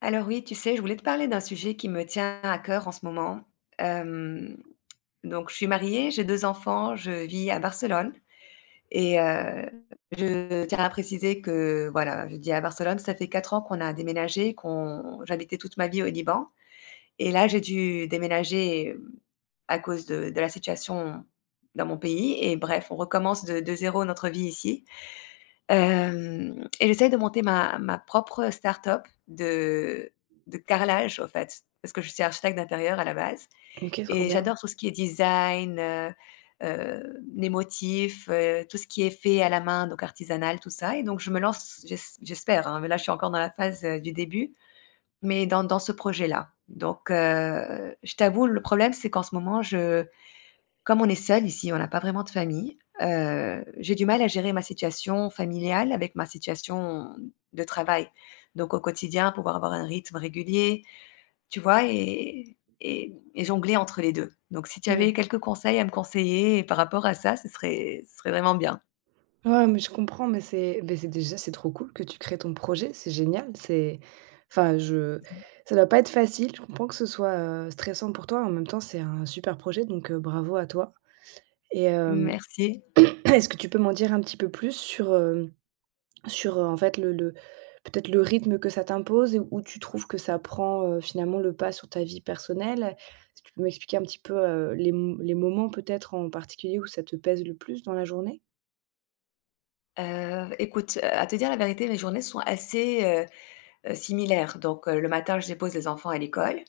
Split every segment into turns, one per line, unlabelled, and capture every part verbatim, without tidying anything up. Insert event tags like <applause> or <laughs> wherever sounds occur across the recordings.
Alors oui, tu sais, je voulais te parler d'un sujet qui me tient à cœur en ce moment. Hem, donc je suis mariée, j'ai deux enfants, je vis à Barcelone et heu, je tiens à préciser que, voilà, je dis à Barcelone, ça fait quatre ans qu'on a déménagé, qu'on j'habitais toute ma vie au Liban et là, j'ai dû déménager, à cause de de la situation dans mon pays et bref, on recommence de de zéro notre vie ici. Hem Et j'essaye de monter ma ma propre start-up de de carrelage, au fait, parce que je suis architecte d'intérieur à la base
OK, trop
et
bien.
j'adore tout ce qui est design, heu heu, les motifs, heu, tout ce qui est fait à la main, donc artisanal, tout ça et donc je me lance, j'es j'espère, hein, mais là, je suis encore dans la phase, heu, du début, mais dans dans ce projet-là. Donc, heu, je t'avoue, le problème, c'est qu'en ce moment, je comme on est seul ici, on n'a pas vraiment de famille, heu, j'ai du mal à gérer ma situation familiale avec ma situation de travail. Donc au quotidien, pouvoir avoir un rythme régulier, tu vois? Et et et jongler entre les deux. Donc si tu avais
Ouais.
quelques conseils à me conseiller par rapport à ça, ce serait ce serait vraiment bien.
Ouais, mais je comprends, mais c'est mais c'est déjà, c'est trop cool que tu crées ton projet, c'est génial, c'est enfin, je ça doit pas être facile, je comprends que ce soit, heu, stressant pour toi, en même temps, c'est un super projet, donc heu, bravo à toi et hem,
Merci.
<clears throat> est-ce que tu peux m'en dire un petit peu plus sur, hem, sur, heu, en fait, le le peut-être le rythme que ça t'impose et où tu trouves que ça prend, heu, finalement le pas sur ta vie personnelle? Si tu peux m'expliquer un petit peu, heu, les m les moments peut-être en particulier où ça te pèse le plus dans la journée?
Heu, écoute, heu, à te dire la vérité, mes journées sont assez, heu heu, similaires. Donc, heu, le matin, je dépose les enfants à l'école.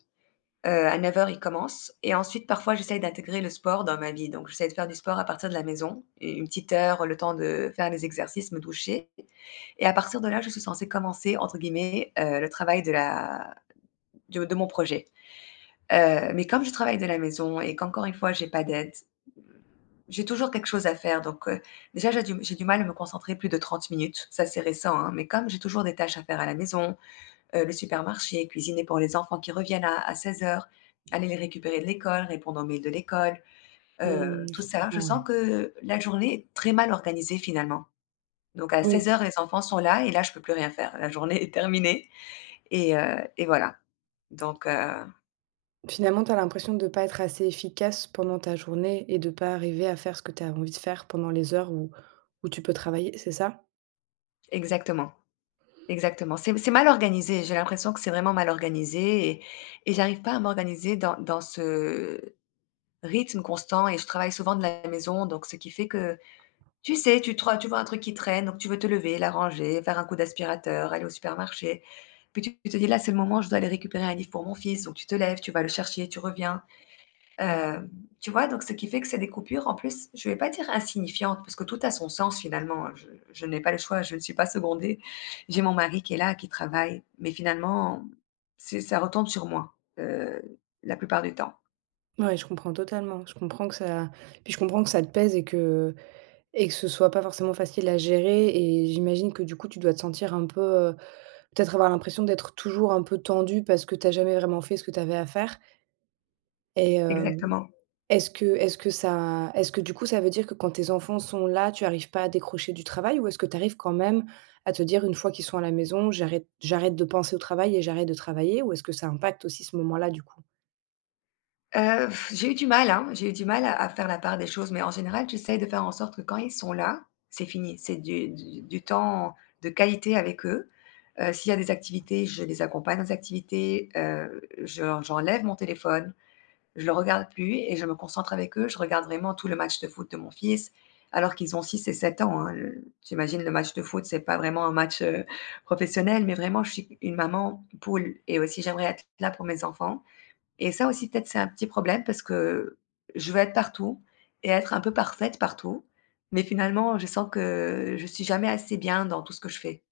Heu, à neuf heures, il commence et ensuite parfois j'essaye d'intégrer le sport dans ma vie, donc j'essaie de faire du sport à partir de la maison, u une petite heure, le temps de faire des exercices, me doucher et à partir de là, je suis censée «commencer» entre guillemets, heu, le travail de la de de mon projet. Heu, mais comme je travaille de la maison et qu'encore une fois j'ai pas d'aide, j'ai toujours quelque chose à faire donc, heu, déjà j'ai du j'ai du mal à me concentrer plus de trente minutes, ça c'est récent, hein, mais comme j'ai toujours des tâches à faire à la maison, heu, le supermarché, cuisiner pour les enfants qui reviennent à à seize heures, aller les récupérer de l'école, répondre aux mails de l'école,
Mmh,
heu,
je
tout ça. Je
comprends, ouais.
sens que la journée est très mal organisée finalement. Donc à seize
Oui,
heures, les enfants sont là et là, je peux plus rien faire. La journée est terminée et heu et voilà. Donc heu
finalement, tu as l'impression de pas être assez efficace pendant ta journée et de pas arriver à faire ce que tu as envie de faire pendant les heures où où tu peux travailler, c'est ça?
Exactement, exactement. C'est c'est mal organisé. J'ai l'impression que c'est vraiment mal organisé et et j'arrive pas à m'organiser dans dans ce rythme constant et je travaille souvent de la maison, donc ce qui fait que, tu sais, tu troi tu vois un truc qui traîne, donc tu veux te lever, l'arranger, faire un coup d'aspirateur, aller au supermarché. Puis tu tu te dis: «Là, c'est le moment, je dois aller récupérer un livre pour mon fils», donc tu te lèves, tu vas le chercher, tu reviens. Heu, tu vois? Donc ce qui fait que c'est des coupures en plus, je vais pas dire insignifiantes parce que tout a son sens finalement. Je je n'ai pas le choix, je ne suis pas secondée. J'ai mon mari qui est là, qui travaille, mais finalement, c'est ça retombe sur moi, heu, la plupart du temps.
Ouais, je comprends totalement. Je comprends que ça puis je comprends que ça te pèse et que et que ce soit pas forcément facile à gérer et j'imagine que, du coup, tu dois te sentir un peu, heu, peut-être avoir l'impression d'être toujours un peu tendu parce que t'as jamais vraiment fait ce que tu avais à faire. Et
Exactement.
Est-ce que est-ce que ça est-ce que du coup, ça veut dire que quand tes enfants sont là, tu arrives pas à décrocher du travail? Ou est-ce que tu arrives quand même à te dire: «Une fois qu'ils sont à la maison, j'arrête j'arrête de penser au travail et j'arrête de travailler»? Ou est-ce que ça impacte aussi ce moment-là, du coup?
Heu, j'ai eu du mal, hein, j'ai eu du mal à à faire la part des choses, mais en général, j'essaye de faire en sorte que quand ils sont là, c'est fini. C'est du du du temps de qualité avec eux. Heu, s'il y a des activités, je les accompagne aux activités, heu, j'en j'enlève mon téléphone, je le regarde plus et je me concentre avec eux. Je regarde vraiment tout le match de foot de mon fils, alors qu'ils ont six et sept ans, hein. Le j'imagine le match de foot, c'est pas vraiment un match, heu, professionnel, mais vraiment je suis une maman poule et aussi j'aimerais être là pour mes enfants. Et ça aussi, peut-être, c'est un petit problème parce que je veux être partout et être un peu parfaite partout, mais finalement, je sens que je suis jamais assez bien dans tout ce que je fais.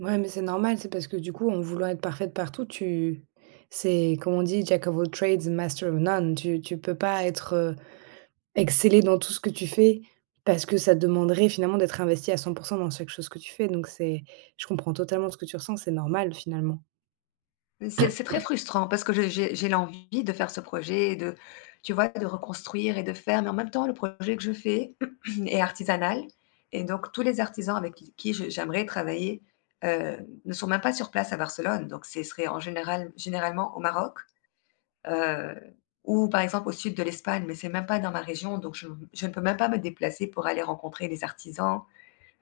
Ouais, mais c'est normal, c'est parce que du coup, en voulant être parfaite partout, tu c'est comme on dit: «Jack of all trades, master of none». Tu tu peux pas être, heu, exceller dans tout ce que tu fais parce que ça te demanderait finalement d'être investi à cent dans chaque chose que tu fais. Donc c'est je comprends totalement ce que tu ressens, c'est normal finalement.
C'est c'est très frustrant parce que je j'ai j'ai l'envie de faire ce projet et de tu vois, de reconstruire et de faire, mais en même temps, le projet que je fais <clears throat> est artisanal et donc tous les artisans avec qui qui je j'aimerais travailler, heu, ne sont même pas sur place à Barcelone, donc ce serait en général généralement au Maroc. heu, ou par exemple au sud de l'Espagne, mais c'est même pas dans ma région, donc je je ne peux même pas me déplacer pour aller rencontrer les artisans,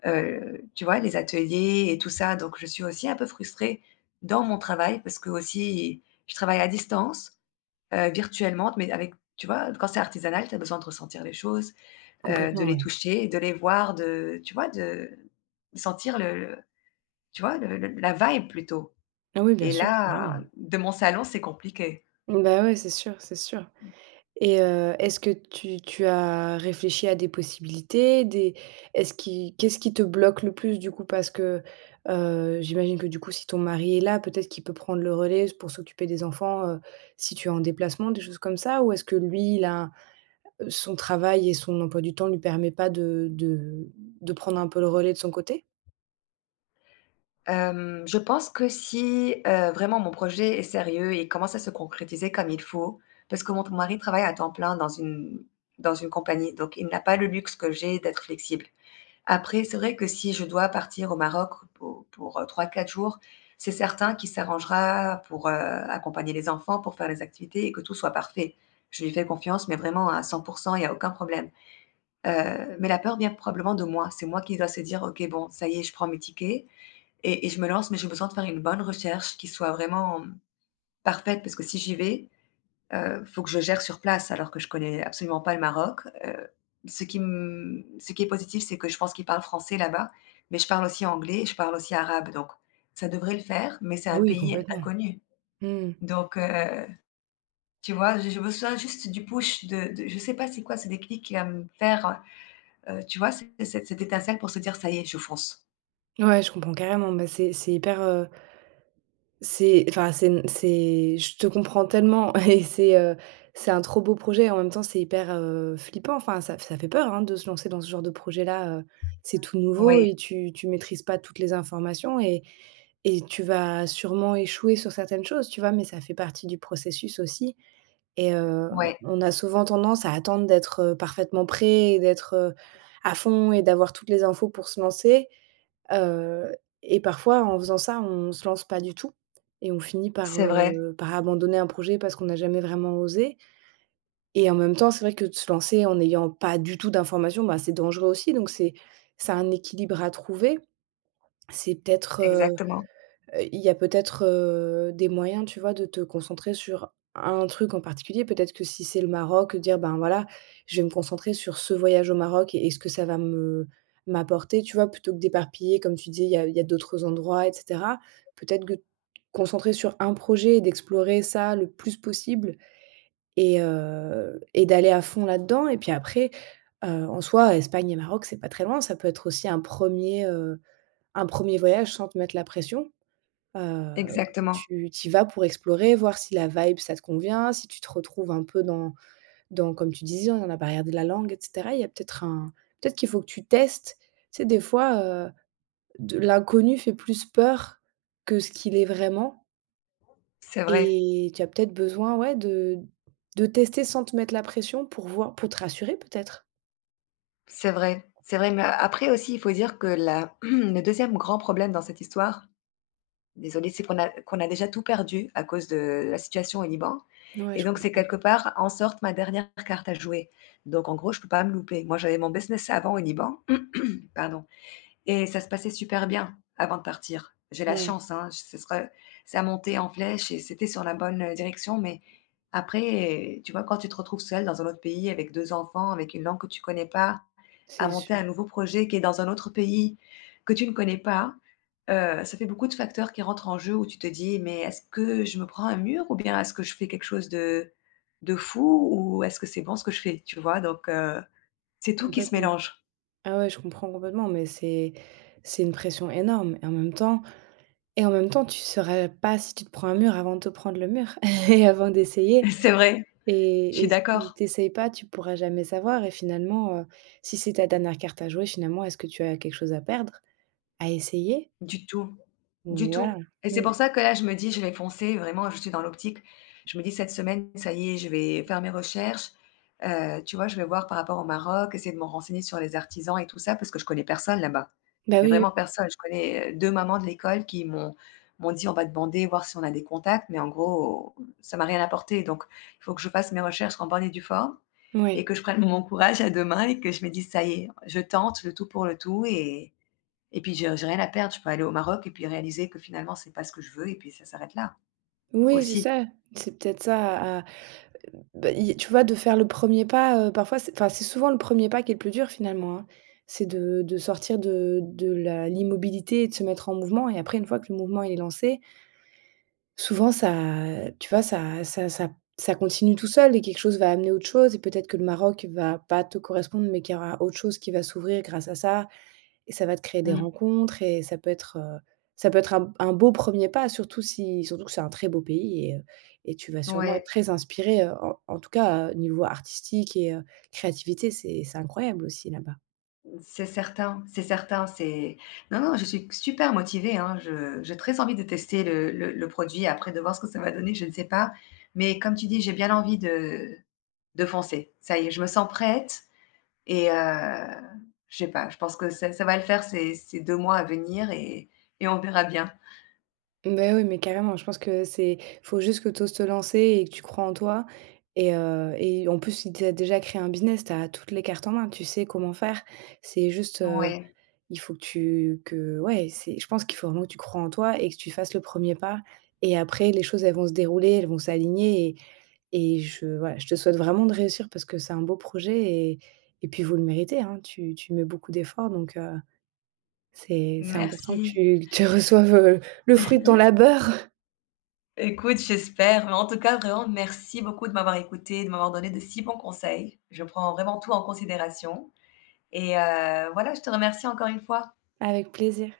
heu, tu vois? Les ateliers et tout ça, donc je suis aussi un peu frustrée dans mon travail parce que aussi je travaille à distance, heu, virtuellement, mais avec, tu vois? Quand c'est artisanal, tu as besoin de ressentir les choses, heu, de
Complètement,
les
ouais.
toucher, de les voir, de tu vois? De sentir le le tu vois? Le le la vibe plutôt,
Ah oui, bien
et
sûr, carrément.
là, de mon salon, c'est compliqué.
Bah, ouais, c'est sûr, c'est sûr et heu, est-ce que tu tu as réfléchi à des possibilités, des est-ce qui qu'est-ce qui te bloque le plus du coup? Parce que, heu, j'imagine que du coup, si ton mari est là, peut-être qu'il peut prendre le relais pour s'occuper des enfants, heu, si tu es en déplacement, des choses comme ça? Ou est-ce que lui, il a euh, son travail et son emploi du temps lui permet pas de de de prendre un peu le relais de son côté?
Hem, je pense que si, heu, vraiment mon projet est sérieux et commence à se concrétiser comme il faut, parce que mon mari travaille à temps plein dans une dans une compagnie, donc il n'a pas le luxe que j'ai d'être flexible. Après, c'est vrai que si je dois partir au Maroc pour pour, heu, trois quatre jours, c'est certain qu'il s'arrangera pour, heu, accompagner les enfants, pour faire les activités et que tout soit parfait. Je lui fais confiance, mais vraiment à cent, il y a aucun problème. Heu, mais la peur vient probablement de moi. C'est moi qui dois se dire: «OK, bon, ça y est, je prends mes tickets». Et et je me lance, mais j'ai besoin de faire une bonne recherche qui soit vraiment, mmh, parfaite, parce que si j'y vais, heu, faut que je gère sur place alors que je connais absolument pas le Maroc. Heu, ce qui m ce qui est positif, c'est que je pense qu'ils parlent français là-bas, mais je parle aussi anglais et je parle aussi arabe, donc ça devrait le faire, mais c'est
Ah
un
oui,
pays
complètement.
inconnu.
Mmh.
Donc, heu, tu vois, j'ai j'ai besoin juste du push de de je sais pas c'est quoi ce déclic qui va me faire, heu, tu vois, cette cette cette étincelle pour se dire: «Ça y est, je fonce».
Ouais, je comprends carrément, bah, c'est c'est hyper, heu C'est enfin, c'est c'est je te comprends tellement <laughs> et c'est, heu, c'est un trop beau projet et en même temps, c'est hyper, heu, flippant. Enfin, ça ça fait peur, hein, de se lancer dans ce genre de projet-là, heu, c'est tout nouveau
Oui,
et tu tu maîtrises pas toutes les informations et et tu vas sûrement échouer sur certaines choses, tu vois? Mais ça fait partie du processus aussi et heu,
oui,
on a souvent tendance à attendre d'être, heu, parfaitement prêt et d'être, heu, à fond et d'avoir toutes les infos pour se lancer. Heu et parfois en faisant ça, on se lance pas du tout et on finit par,
c'est vrai,
heu, par abandonner un projet parce qu'on n'a jamais vraiment osé. Et en même temps, c'est vrai que de se lancer en n'ayant pas du tout d'informations, bah, c'est dangereux aussi donc c'est c'est un équilibre à trouver. C'est peut-être,
exactement,
Heu, il y a peut-être, heu, des moyens, tu vois, de te concentrer sur un truc en particulier. Peut-être que si c'est le Maroc, dire: «Ben, voilà, je vais me concentrer sur ce voyage au Maroc et et ce que ça va me m'apporter», tu vois? Plutôt que d'éparpiller, comme tu dis, il y a il y a d'autres endroits et cetera. Peut-être que concentrer sur un projet et d'explorer ça le plus possible et heu et d'aller à fond là-dedans et puis après, heu, en soi, Espagne et Maroc, c'est pas très loin. Ça peut être aussi un premier er un premier voyage sans te mettre la pression. Heu, où
exactement.
tu tu y vas pour explorer, voir si la vibe ça te convient, si tu te retrouves un peu dans dans comme tu disais, on la barrière de la langue et cetera. Il y a peut-être un peut-être qu'il faut que tu testes. Tu sais des fois, heu, de l'inconnu fait plus peur que ce qu'il est vraiment
C'est vrai,
et tu as peut-être besoin, ouais, de de tester sans te mettre la pression pour voir pour te rassurer peut-être?
c'est vrai, c'est vrai, mais après aussi, il faut dire que la <clears throat> le deuxième grand problème dans cette histoire, désolée, c'est qu'on a qu'on a déjà tout perdu à cause de la situation au Liban
Ouais,
et
je
donc c'est
comprends.
quelque part, en sorte, ma dernière carte à jouer. Donc en gros, je peux pas me louper. Moi, j'avais mon business avant au Liban, <clears throat> pardon. Et ça se passait super bien avant de partir. J'ai la
Ouais,
chance, hein, ce sera ça montait en flèche et c'était sur la bonne, heu, direction, mais après, euh, tu vois, quand tu te retrouves seule dans un autre pays avec deux enfants, avec une langue que tu connais pas, à
c'est
monter un
sûr,
nouveau projet qui est dans un autre pays que tu ne connais pas, heu, ça fait beaucoup de facteurs qui rentrent en jeu où tu te dis: «Mais est-ce que je me prends un mur ou bien est-ce que je fais quelque chose de de fou ou est-ce que c'est bon ce que je fais?» tu vois? Donc, heu, c'est tout qui se
complètement.
mélange.
Ah ouais, je comprends complètement, mais c'est c'est une pression énorme et en même temps Et en même temps, tu saurais pas si tu te prends un mur avant de te prendre le mur <laughs> et avant d'essayer.
<laughs> C'est vrai, je
et
suis
et si
d'accord.
tu essayes pas, tu pourras jamais savoir et finalement, heu, si c'est ta dernière carte à jouer, finalement, est-ce que tu as quelque chose à perdre, à essayer?
Du tout, du tout
Voilà.
et c'est
Mmh.
pour ça que là, je me dis: «Je vais foncer», vraiment, je suis dans l'optique. Je me dis: «Cette semaine, ça y est, je vais faire mes recherches». Heu, tu vois, je vais voir par rapport au Maroc, essayer de me renseigner sur les artisans et tout ça parce que je connais personne là-bas.
Bah,
Mais
oui, oui.
vraiment personne. Je connais, heu, deux mamans de l'école qui m'ont m'ont dit: «On va demander, voir si on a des contacts», mais en gros, ça m'a rien apporté donc il faut que je fasse mes recherches en bonne et due forme et
Ouais.
que je prenne mon courage à deux mains et que je me dise: «Ça y est, je tente le tout pour le tout», et et puis j'ai j'ai rien à perdre, je peux aller au Maroc et puis réaliser que finalement c'est pas ce que je veux et puis ça s'arrête là,
Oui, c'est
aussi.
ça. C'est peut-être ça à bah, il tu vois, de faire le premier pas, heu, parfois c'est enfin, c'est souvent le premier pas qui est le plus dur finalement, hein. C'est de de sortir de de la l'immobilité et de se mettre en mouvement et après une fois que le mouvement il est lancé. Souvent ça, tu vois, ça ça ça ça continue tout seul et quelque chose va amener autre chose et peut-être que le Maroc va pas te correspondre, mais qu'il y aura autre chose qui va s'ouvrir grâce à ça et ça va te créer des
Mmh.
rencontres et ça peut être, heu, ça peut être un un beau premier pas, surtout si surtout que c'est un très beau pays et heu et tu vas sûrement être
Ouais,
très inspiré, euh, en en tout cas, heu, niveau artistique et heu, créativité, c'est c'est incroyable aussi là-bas.
c'est certain, c'est certain, c'est non, non, je suis super motivée, hein, je j'ai très envie de tester le le le produit après de voir ce que ça va donner, je ne sais pas. Mais comme tu dis, j'ai bien envie de de foncer. Ça y est, je me sens prête et heu, je sais pas, je pense que ça ça va le faire ces ces deux mois à venir et et on verra bien.
Bah oui, mais carrément, je pense que c'est faut juste que tu oses te lancer et que tu crois en toi et heu et en plus, si tu as déjà créé un business, tu as toutes les cartes en main, tu sais comment faire. C'est juste, heu,
Ouais,
il faut que tu que ouais, c'est je pense qu'il faut vraiment que tu crois en toi et que tu fasses le premier pas et après les choses, elles vont se dérouler, elles vont s'aligner et et je voilà, je te souhaite vraiment de réussir parce que c'est un beau projet et et puis vous le méritez, hein. Tu tu mets beaucoup d'efforts donc heu, c'est c'est important que
merci.
tu que tu reçoives, heu, le fruit de ton
<laughs>
labeur.
Écoute, j'espère, mais en tout cas, vraiment, merci beaucoup de m'avoir écoutée, de m'avoir donné de si bons conseils. Je prends vraiment tout en considération et heu, voilà, je te remercie encore une fois.
Avec plaisir.